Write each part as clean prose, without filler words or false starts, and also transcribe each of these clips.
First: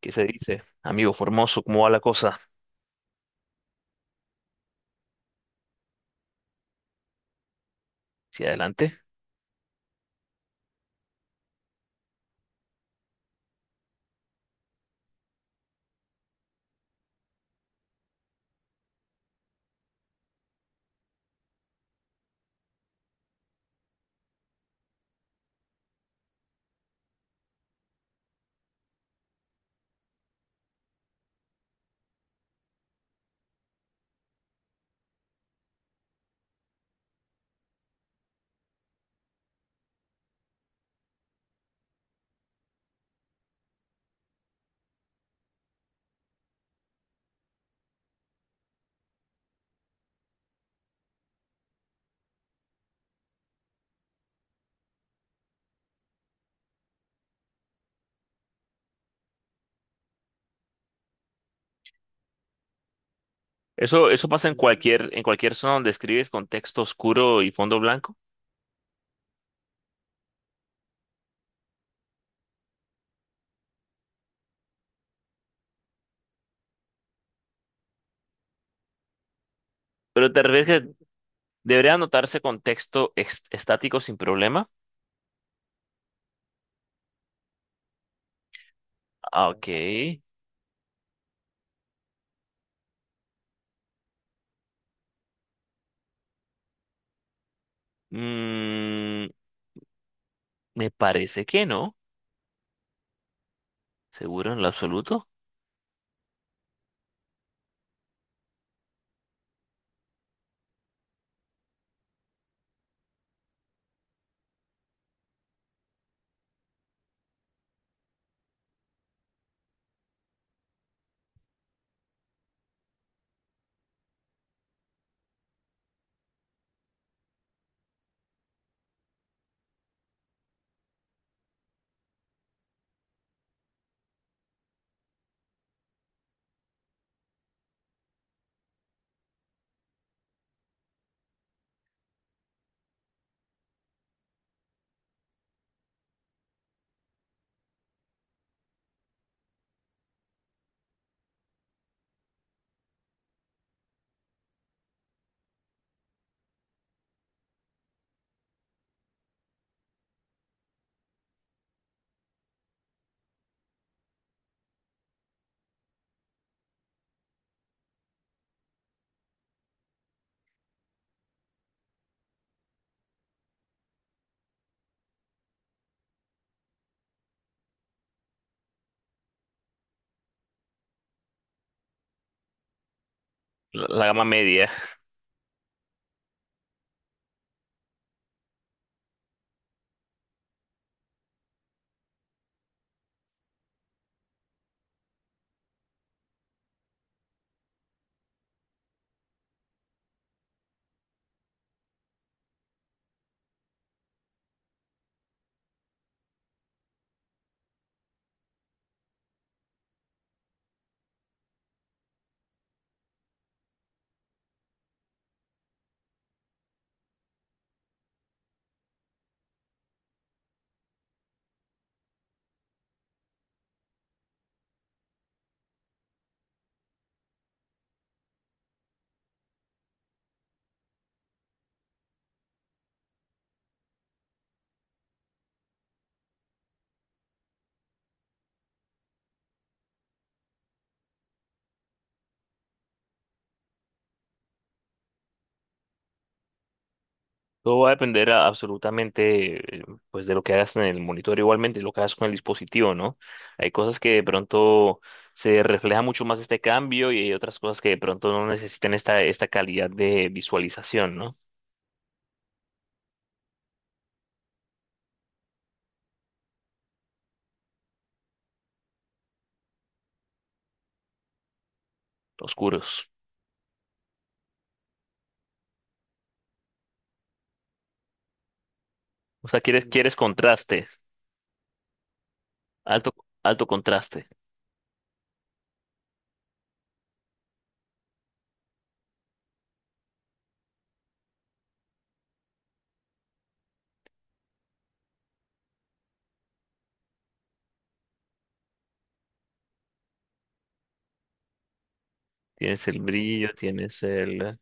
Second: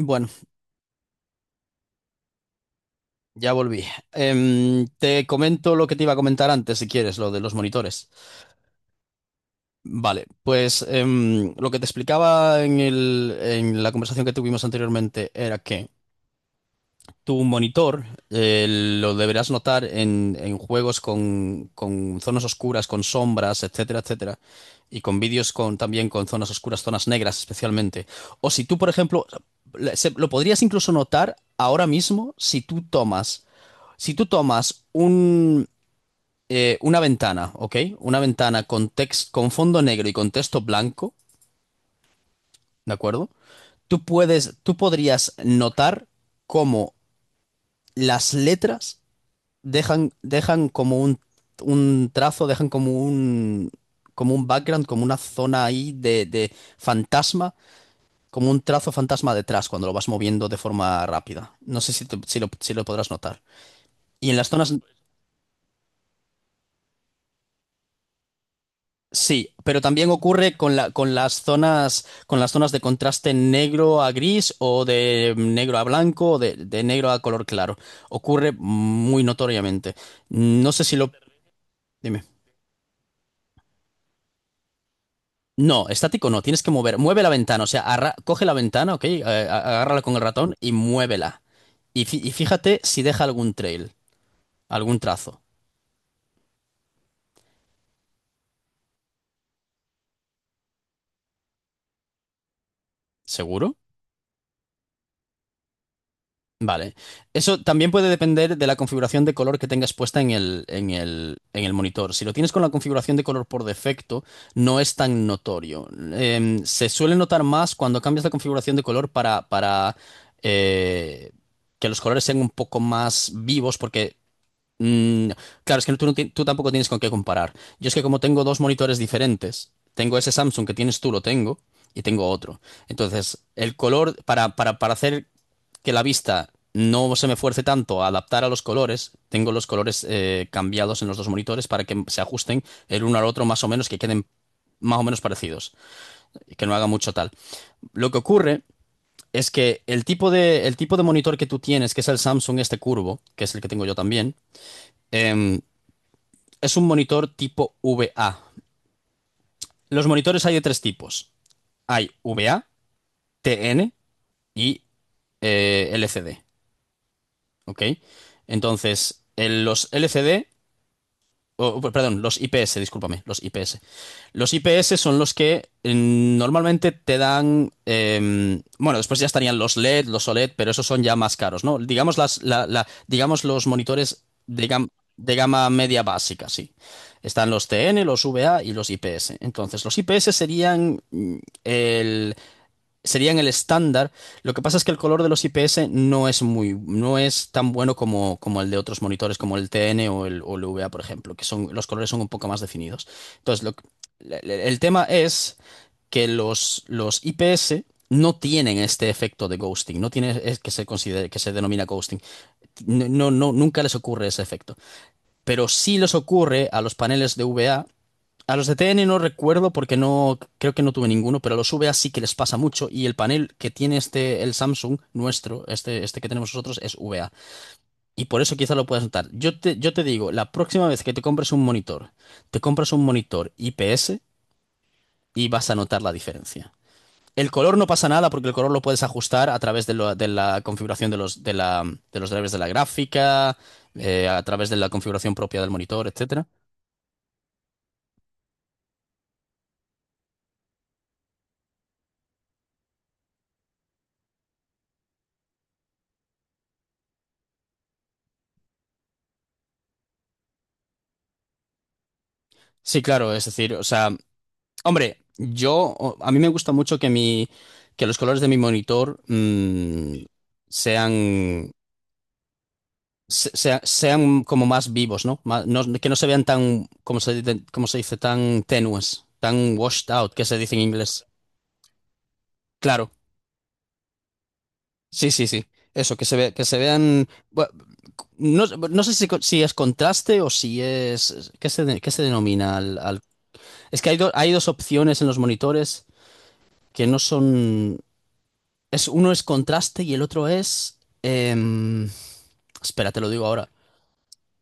¿Qué se dice? Amigo Formoso, ¿cómo va la cosa? ya volví. Te comento lo que te iba a comentar antes, si quieres, lo de los monitores. ¿Hacia adelante? Vale, pues lo que te explicaba en la conversación que tuvimos anteriormente era que tu monitor eh, lo deberás notar en juegos con zonas oscuras, con sombras, etcétera, etcétera, y con vídeos también con zonas oscuras, zonas negras especialmente. O si tú, por ejemplo, lo podrías incluso notar ahora mismo Si tú tomas una ventana, ¿ok? Una ventana con con fondo negro y con texto blanco, ¿de acuerdo? Tú podrías notar cómo las letras dejan como un trazo, dejan como un background, como una zona ahí de fantasma, como un trazo fantasma detrás cuando lo vas moviendo de forma rápida. No sé si lo podrás notar. Eso Y en pasa las en zonas, cualquier zona donde escribes con texto oscuro y fondo blanco, Sí, pero también ocurre con con las zonas de contraste negro a gris o de negro a blanco o de negro a color claro. Ocurre muy notoriamente. pero te No refieres sé que si lo... debería Dime. anotarse con texto estático sin problema. No, estático no, tienes que mover. Mueve la ventana, o sea, coge la ventana, ¿ok? Ah, ok. Agárrala con el ratón y muévela. Y, y fíjate si deja algún trail, algún trazo. Mm, me parece que no, ¿Seguro? seguro en lo absoluto. Vale. Eso también puede depender de la configuración de color que tengas puesta en el monitor. Si lo tienes con la configuración de color por defecto, no es tan notorio. Se suele notar más cuando cambias la configuración de color para eh, que los colores sean un poco más vivos, porque mm, claro, es que tú, tú tampoco tienes con qué comparar. Yo es que como tengo dos monitores diferentes, tengo ese Samsung que tienes tú, lo tengo, y tengo otro. Entonces, el color, para hacer que la vista no se me fuerce tanto a adaptar a los colores, tengo los colores cambiados en los dos monitores para que se ajusten el uno al otro más o menos, que queden más o menos parecidos y que no haga mucho tal. Lo que ocurre es que el tipo de monitor que tú tienes, que es el Samsung este curvo, que es el que tengo yo también, em, es un monitor tipo VA. Los monitores hay de tres tipos. Hay VA, TN y LCD. ¿Ok? Entonces, los LCD, oh, perdón, los IPS, discúlpame, los IPS. Los IPS son los que normalmente te dan, bueno, después ya estarían los LED, los OLED, pero esos son ya más caros, ¿no? Digamos, digamos los La gama monitores de, media. De gama media básica, sí. Están los TN, los VA y los IPS. Entonces, los IPS serían el, serían el estándar. Lo que pasa es que el color de los IPS no es muy, no es tan bueno como, como el de otros monitores, como el TN o o el VA, por ejemplo, que son, los colores son un poco más definidos. Entonces, lo que- le- le- el tema es que los IPS no tienen este efecto de ghosting, no tiene es que se considere, que se denomina ghosting. Nunca les ocurre ese efecto. Pero sí les ocurre a los paneles de VA. A los de TN no recuerdo porque no creo que no tuve ninguno, pero a los VA sí que les pasa mucho, y el panel que tiene este el Samsung nuestro, este que tenemos nosotros es VA, y por eso quizá lo puedas notar. Yo te digo, la próxima vez que te compres un monitor, te compras un monitor IPS y vas a notar la diferencia. El color no pasa nada porque el color lo puedes ajustar a través de, de la configuración de los de la de los drivers de la gráfica, a través de la configuración propia del monitor, etcétera. Todo va a depender absolutamente pues de lo que hagas en el monitor, igualmente lo que hagas con el dispositivo, ¿no? Hay cosas que de pronto se refleja mucho más este cambio y hay otras cosas que de pronto no necesitan esta calidad de visualización, ¿no? Sí, claro, es decir, o sea, hombre, yo, a mí me gusta mucho que que los colores de mi monitor sean, Oscuros. Sean como más vivos, ¿no? Que no se vean tan, como se dice, tan tenues, O sea, tan quieres, washed quieres out, que se dice en contraste, inglés. Claro, alto, alto contraste. sí, sí, sí. Eso, que se vean, no, no sé si, si es contraste o si es, ¿qué se, qué se denomina Es que hay, hay dos opciones en los monitores que no son. Es, uno es contraste y el otro es... Tienes el espera, te lo digo brillo, ahora. tienes el...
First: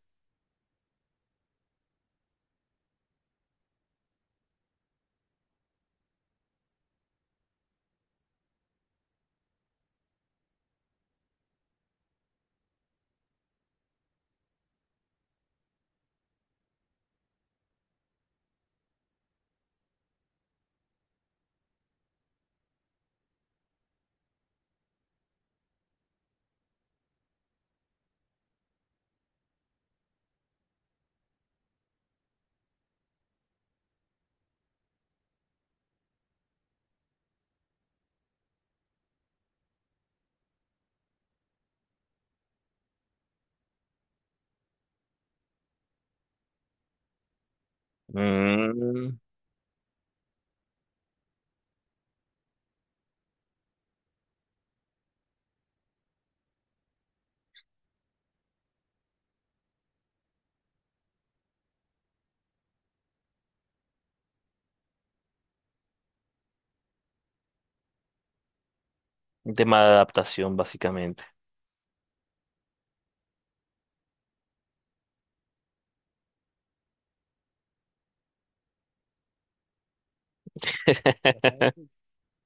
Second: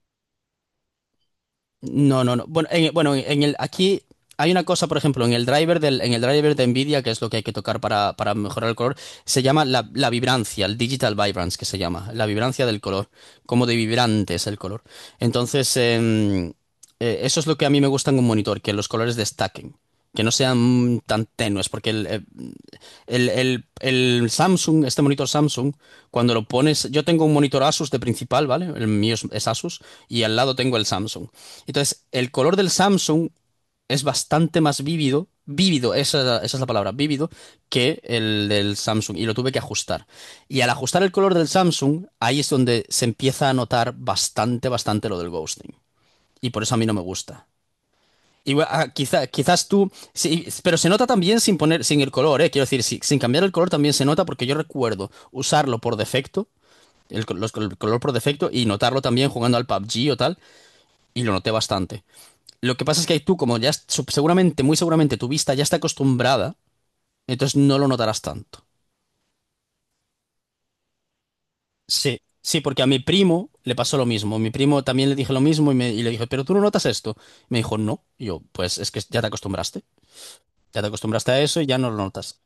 No, no, no. Bueno, en el, aquí hay una cosa, por ejemplo, en el driver del, en el driver de Nvidia, que es lo que hay que tocar para mejorar el color, se llama la vibrancia, el digital vibrance que se llama, la vibrancia del color, como de vibrante es el color. Entonces, eso es lo que a mí me gusta en un monitor, que los colores destaquen, que no sean tan tenues, porque el Samsung, este monitor Samsung, cuando lo pones, yo tengo un monitor Asus de principal, ¿vale? El mío es Asus y al lado tengo el Samsung. Entonces, el color del Samsung es bastante más vívido, vívido, esa es la palabra, vívido, que el del Samsung y lo tuve que ajustar. Y al ajustar el color del Samsung, ahí es donde se empieza a notar bastante, bastante lo del ghosting. Y por eso a mí no me gusta. Igual, ah, mm, quizás tú, sí, pero se nota también sin poner, sin el color, ¿eh? Quiero decir, sin cambiar el color también se nota porque yo recuerdo usarlo por defecto, el color por defecto y notarlo también jugando al PUBG o tal, y lo noté bastante. Lo que pasa es que tú, como ya seguramente, muy seguramente tu vista ya está acostumbrada, entonces no lo notarás tanto. un tema de adaptación, básicamente. Sí. Sí, porque a mi primo le pasó lo mismo. Mi primo también le dije lo mismo y, y le dije, pero tú no notas esto. Me dijo, no. Y yo, pues es que ya te acostumbraste. Ya te acostumbraste a eso y ya no lo notas.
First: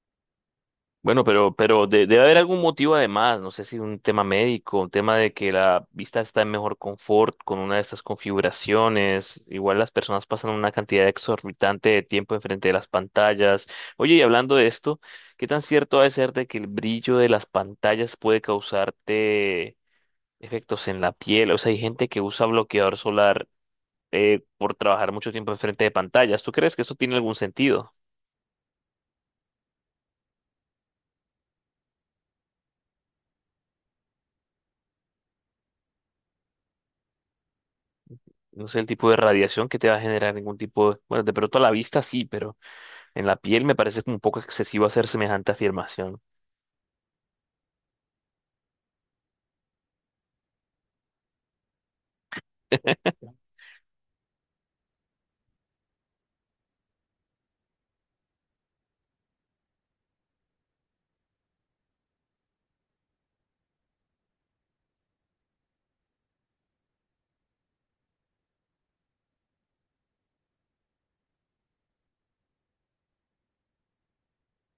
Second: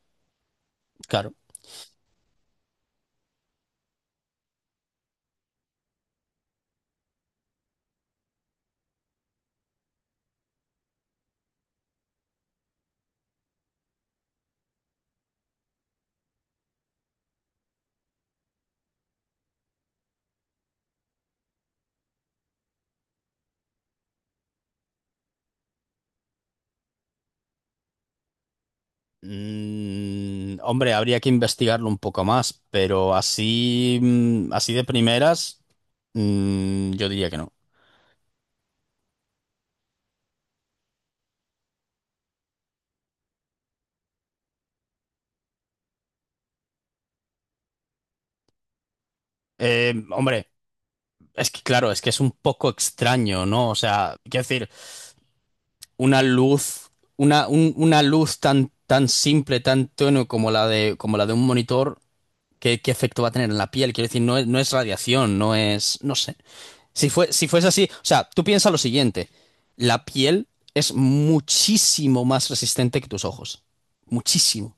Bueno, Claro. pero debe haber algún motivo además, no sé si un tema médico, un tema de que la vista está en mejor confort con una de estas configuraciones. Igual las personas pasan una cantidad exorbitante de tiempo enfrente de las pantallas. Oye, y hablando de esto, ¿qué tan cierto ha de ser de que el brillo de las pantallas puede causarte efectos en la piel? O sea, hay gente que usa bloqueador solar por trabajar mucho tiempo enfrente de pantallas. ¿Tú crees que eso tiene algún sentido? Mm, hombre, habría que investigarlo un poco más, pero así, mm, así de primeras, mm, yo diría que no. No sé el tipo de radiación que te va a generar ningún tipo de... Bueno, de pronto a la vista sí, pero en la piel me parece como un poco excesivo hacer semejante afirmación. Hombre, es que claro, es que es un poco extraño, ¿no? O sea, quiero decir, una luz, una luz tan, tan simple, tan tenue como la de un monitor, ¿qué, qué efecto va a tener en la piel? Quiero decir, no es, no es radiación, no es, no sé. Si fuese así, o sea, tú piensa lo siguiente, la piel es muchísimo más resistente que tus ojos, muchísimo.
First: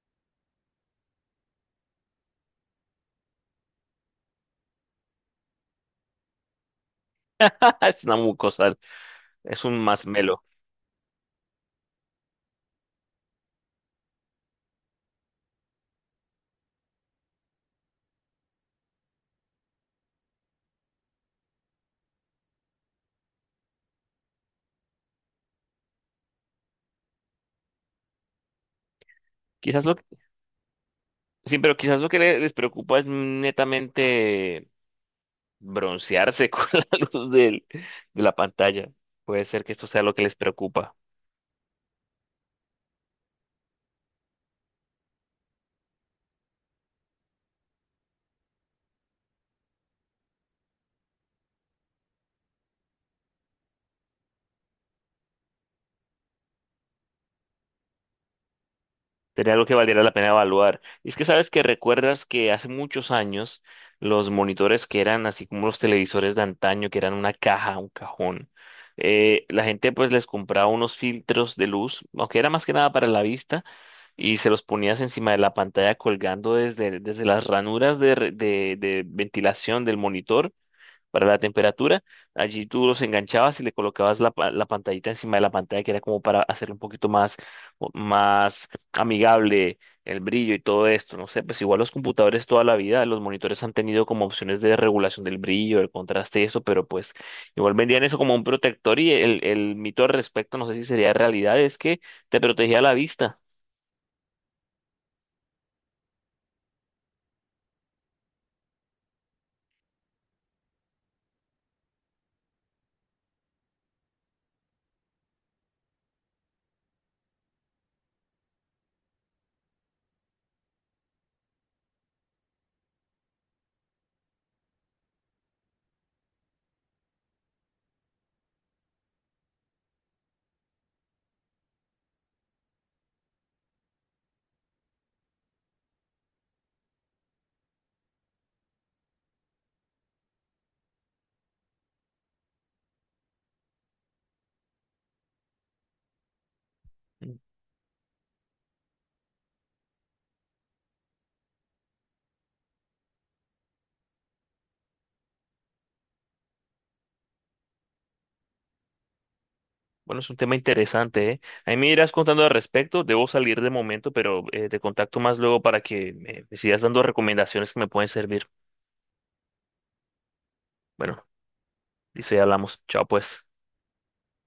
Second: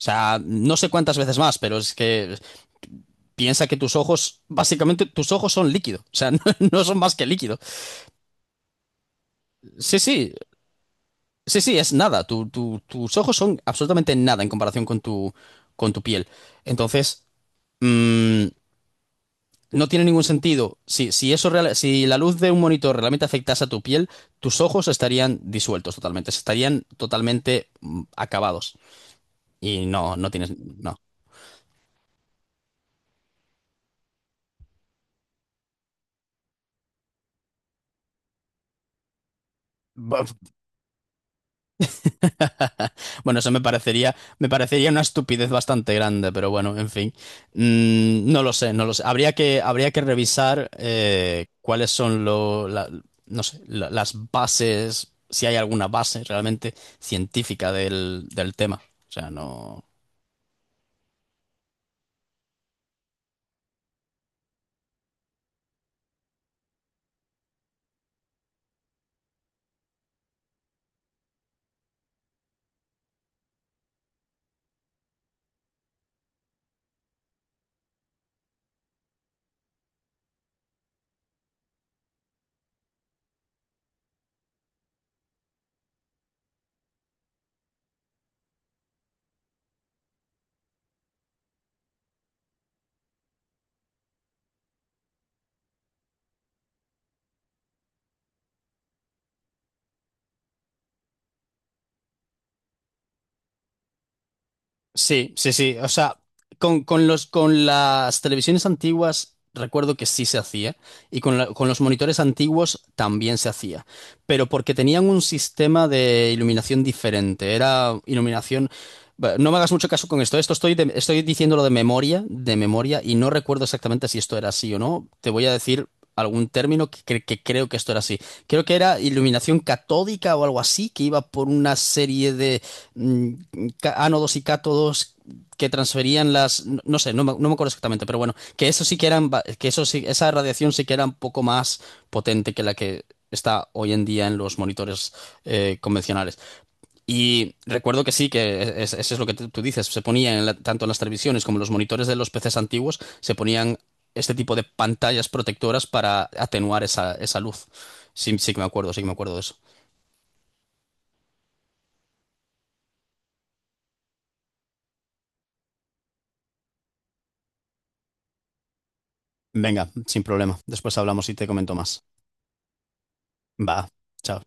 O sea, no sé cuántas veces más, pero es que piensa que tus ojos, básicamente tus ojos son líquido, o sea, no, no son más que líquido. Es una mucosa, es un Sí, sí, masmelo. sí, sí, es nada, tus ojos son absolutamente nada en comparación con tu piel. Entonces, mm, no tiene ningún sentido. Si, si eso si la luz de un monitor realmente afectase a tu piel, tus ojos estarían disueltos totalmente, estarían totalmente acabados. Quizás Y lo que... no, no tienes, no. Sí, pero quizás lo que les preocupa es netamente broncearse con la luz del- de la pantalla. Puede ser que esto sea lo que les Bu- preocupa. Bueno, eso me parecería una estupidez bastante grande, pero bueno, en fin. Mm, no lo sé, no lo sé. Habría que revisar cuáles son no sé, las bases, si hay alguna base realmente científica del, del tema. O sea, Sería algo que no. valiera la pena evaluar. Y es que sabes que recuerdas que hace muchos años los monitores que eran así como los televisores de antaño, que eran una caja, un cajón, la gente pues les compraba unos filtros de luz, aunque era más que nada para la vista, y se los ponías encima de la pantalla colgando desde las ranuras de, de ventilación del monitor para la temperatura. Allí tú los enganchabas y le colocabas la, la pantallita encima de la pantalla, que era como para hacerlo un poquito más, más amigable el brillo y todo esto. No sé, pues igual los computadores toda la vida, los monitores han tenido como opciones de regulación del brillo, el contraste y eso, pero pues igual vendían eso como un protector y el mito al respecto, no sé si sería realidad, es que te protegía la vista. Sí, sí, sí. O sea, con los, con las televisiones antiguas recuerdo que sí se hacía y con, con los monitores antiguos también se hacía, pero porque tenían un sistema de iluminación diferente. Era iluminación... Bueno, no me hagas mucho caso con esto. Esto estoy, estoy diciéndolo de memoria, y no recuerdo exactamente si esto era así o no. Te voy a decir algún término que creo que esto era así. Creo que era iluminación catódica o algo así, que iba por una serie de mm, ánodos y cátodos que transferían las, no sé, no me, no me acuerdo exactamente, pero bueno, que eso sí que eran, que eso sí, esa radiación sí que era un poco más potente que la que está hoy en día en los monitores convencionales. Y recuerdo que sí, que e, e, es- eso es lo que tú dices, se ponía en tanto en las televisiones como en los monitores de los PCs antiguos, se ponían este tipo de pantallas protectoras para atenuar esa, esa luz. Sí, sí que me acuerdo, sí que me acuerdo de eso. Bueno, es un tema interesante, ¿eh? Ahí me irás contando al respecto. Debo salir de momento, pero te contacto más luego para que me sigas dando recomendaciones que me pueden servir. Venga, sin problema. Después Bueno, hablamos y te comento más. dice, hablamos. Chao, pues. Va. Chao.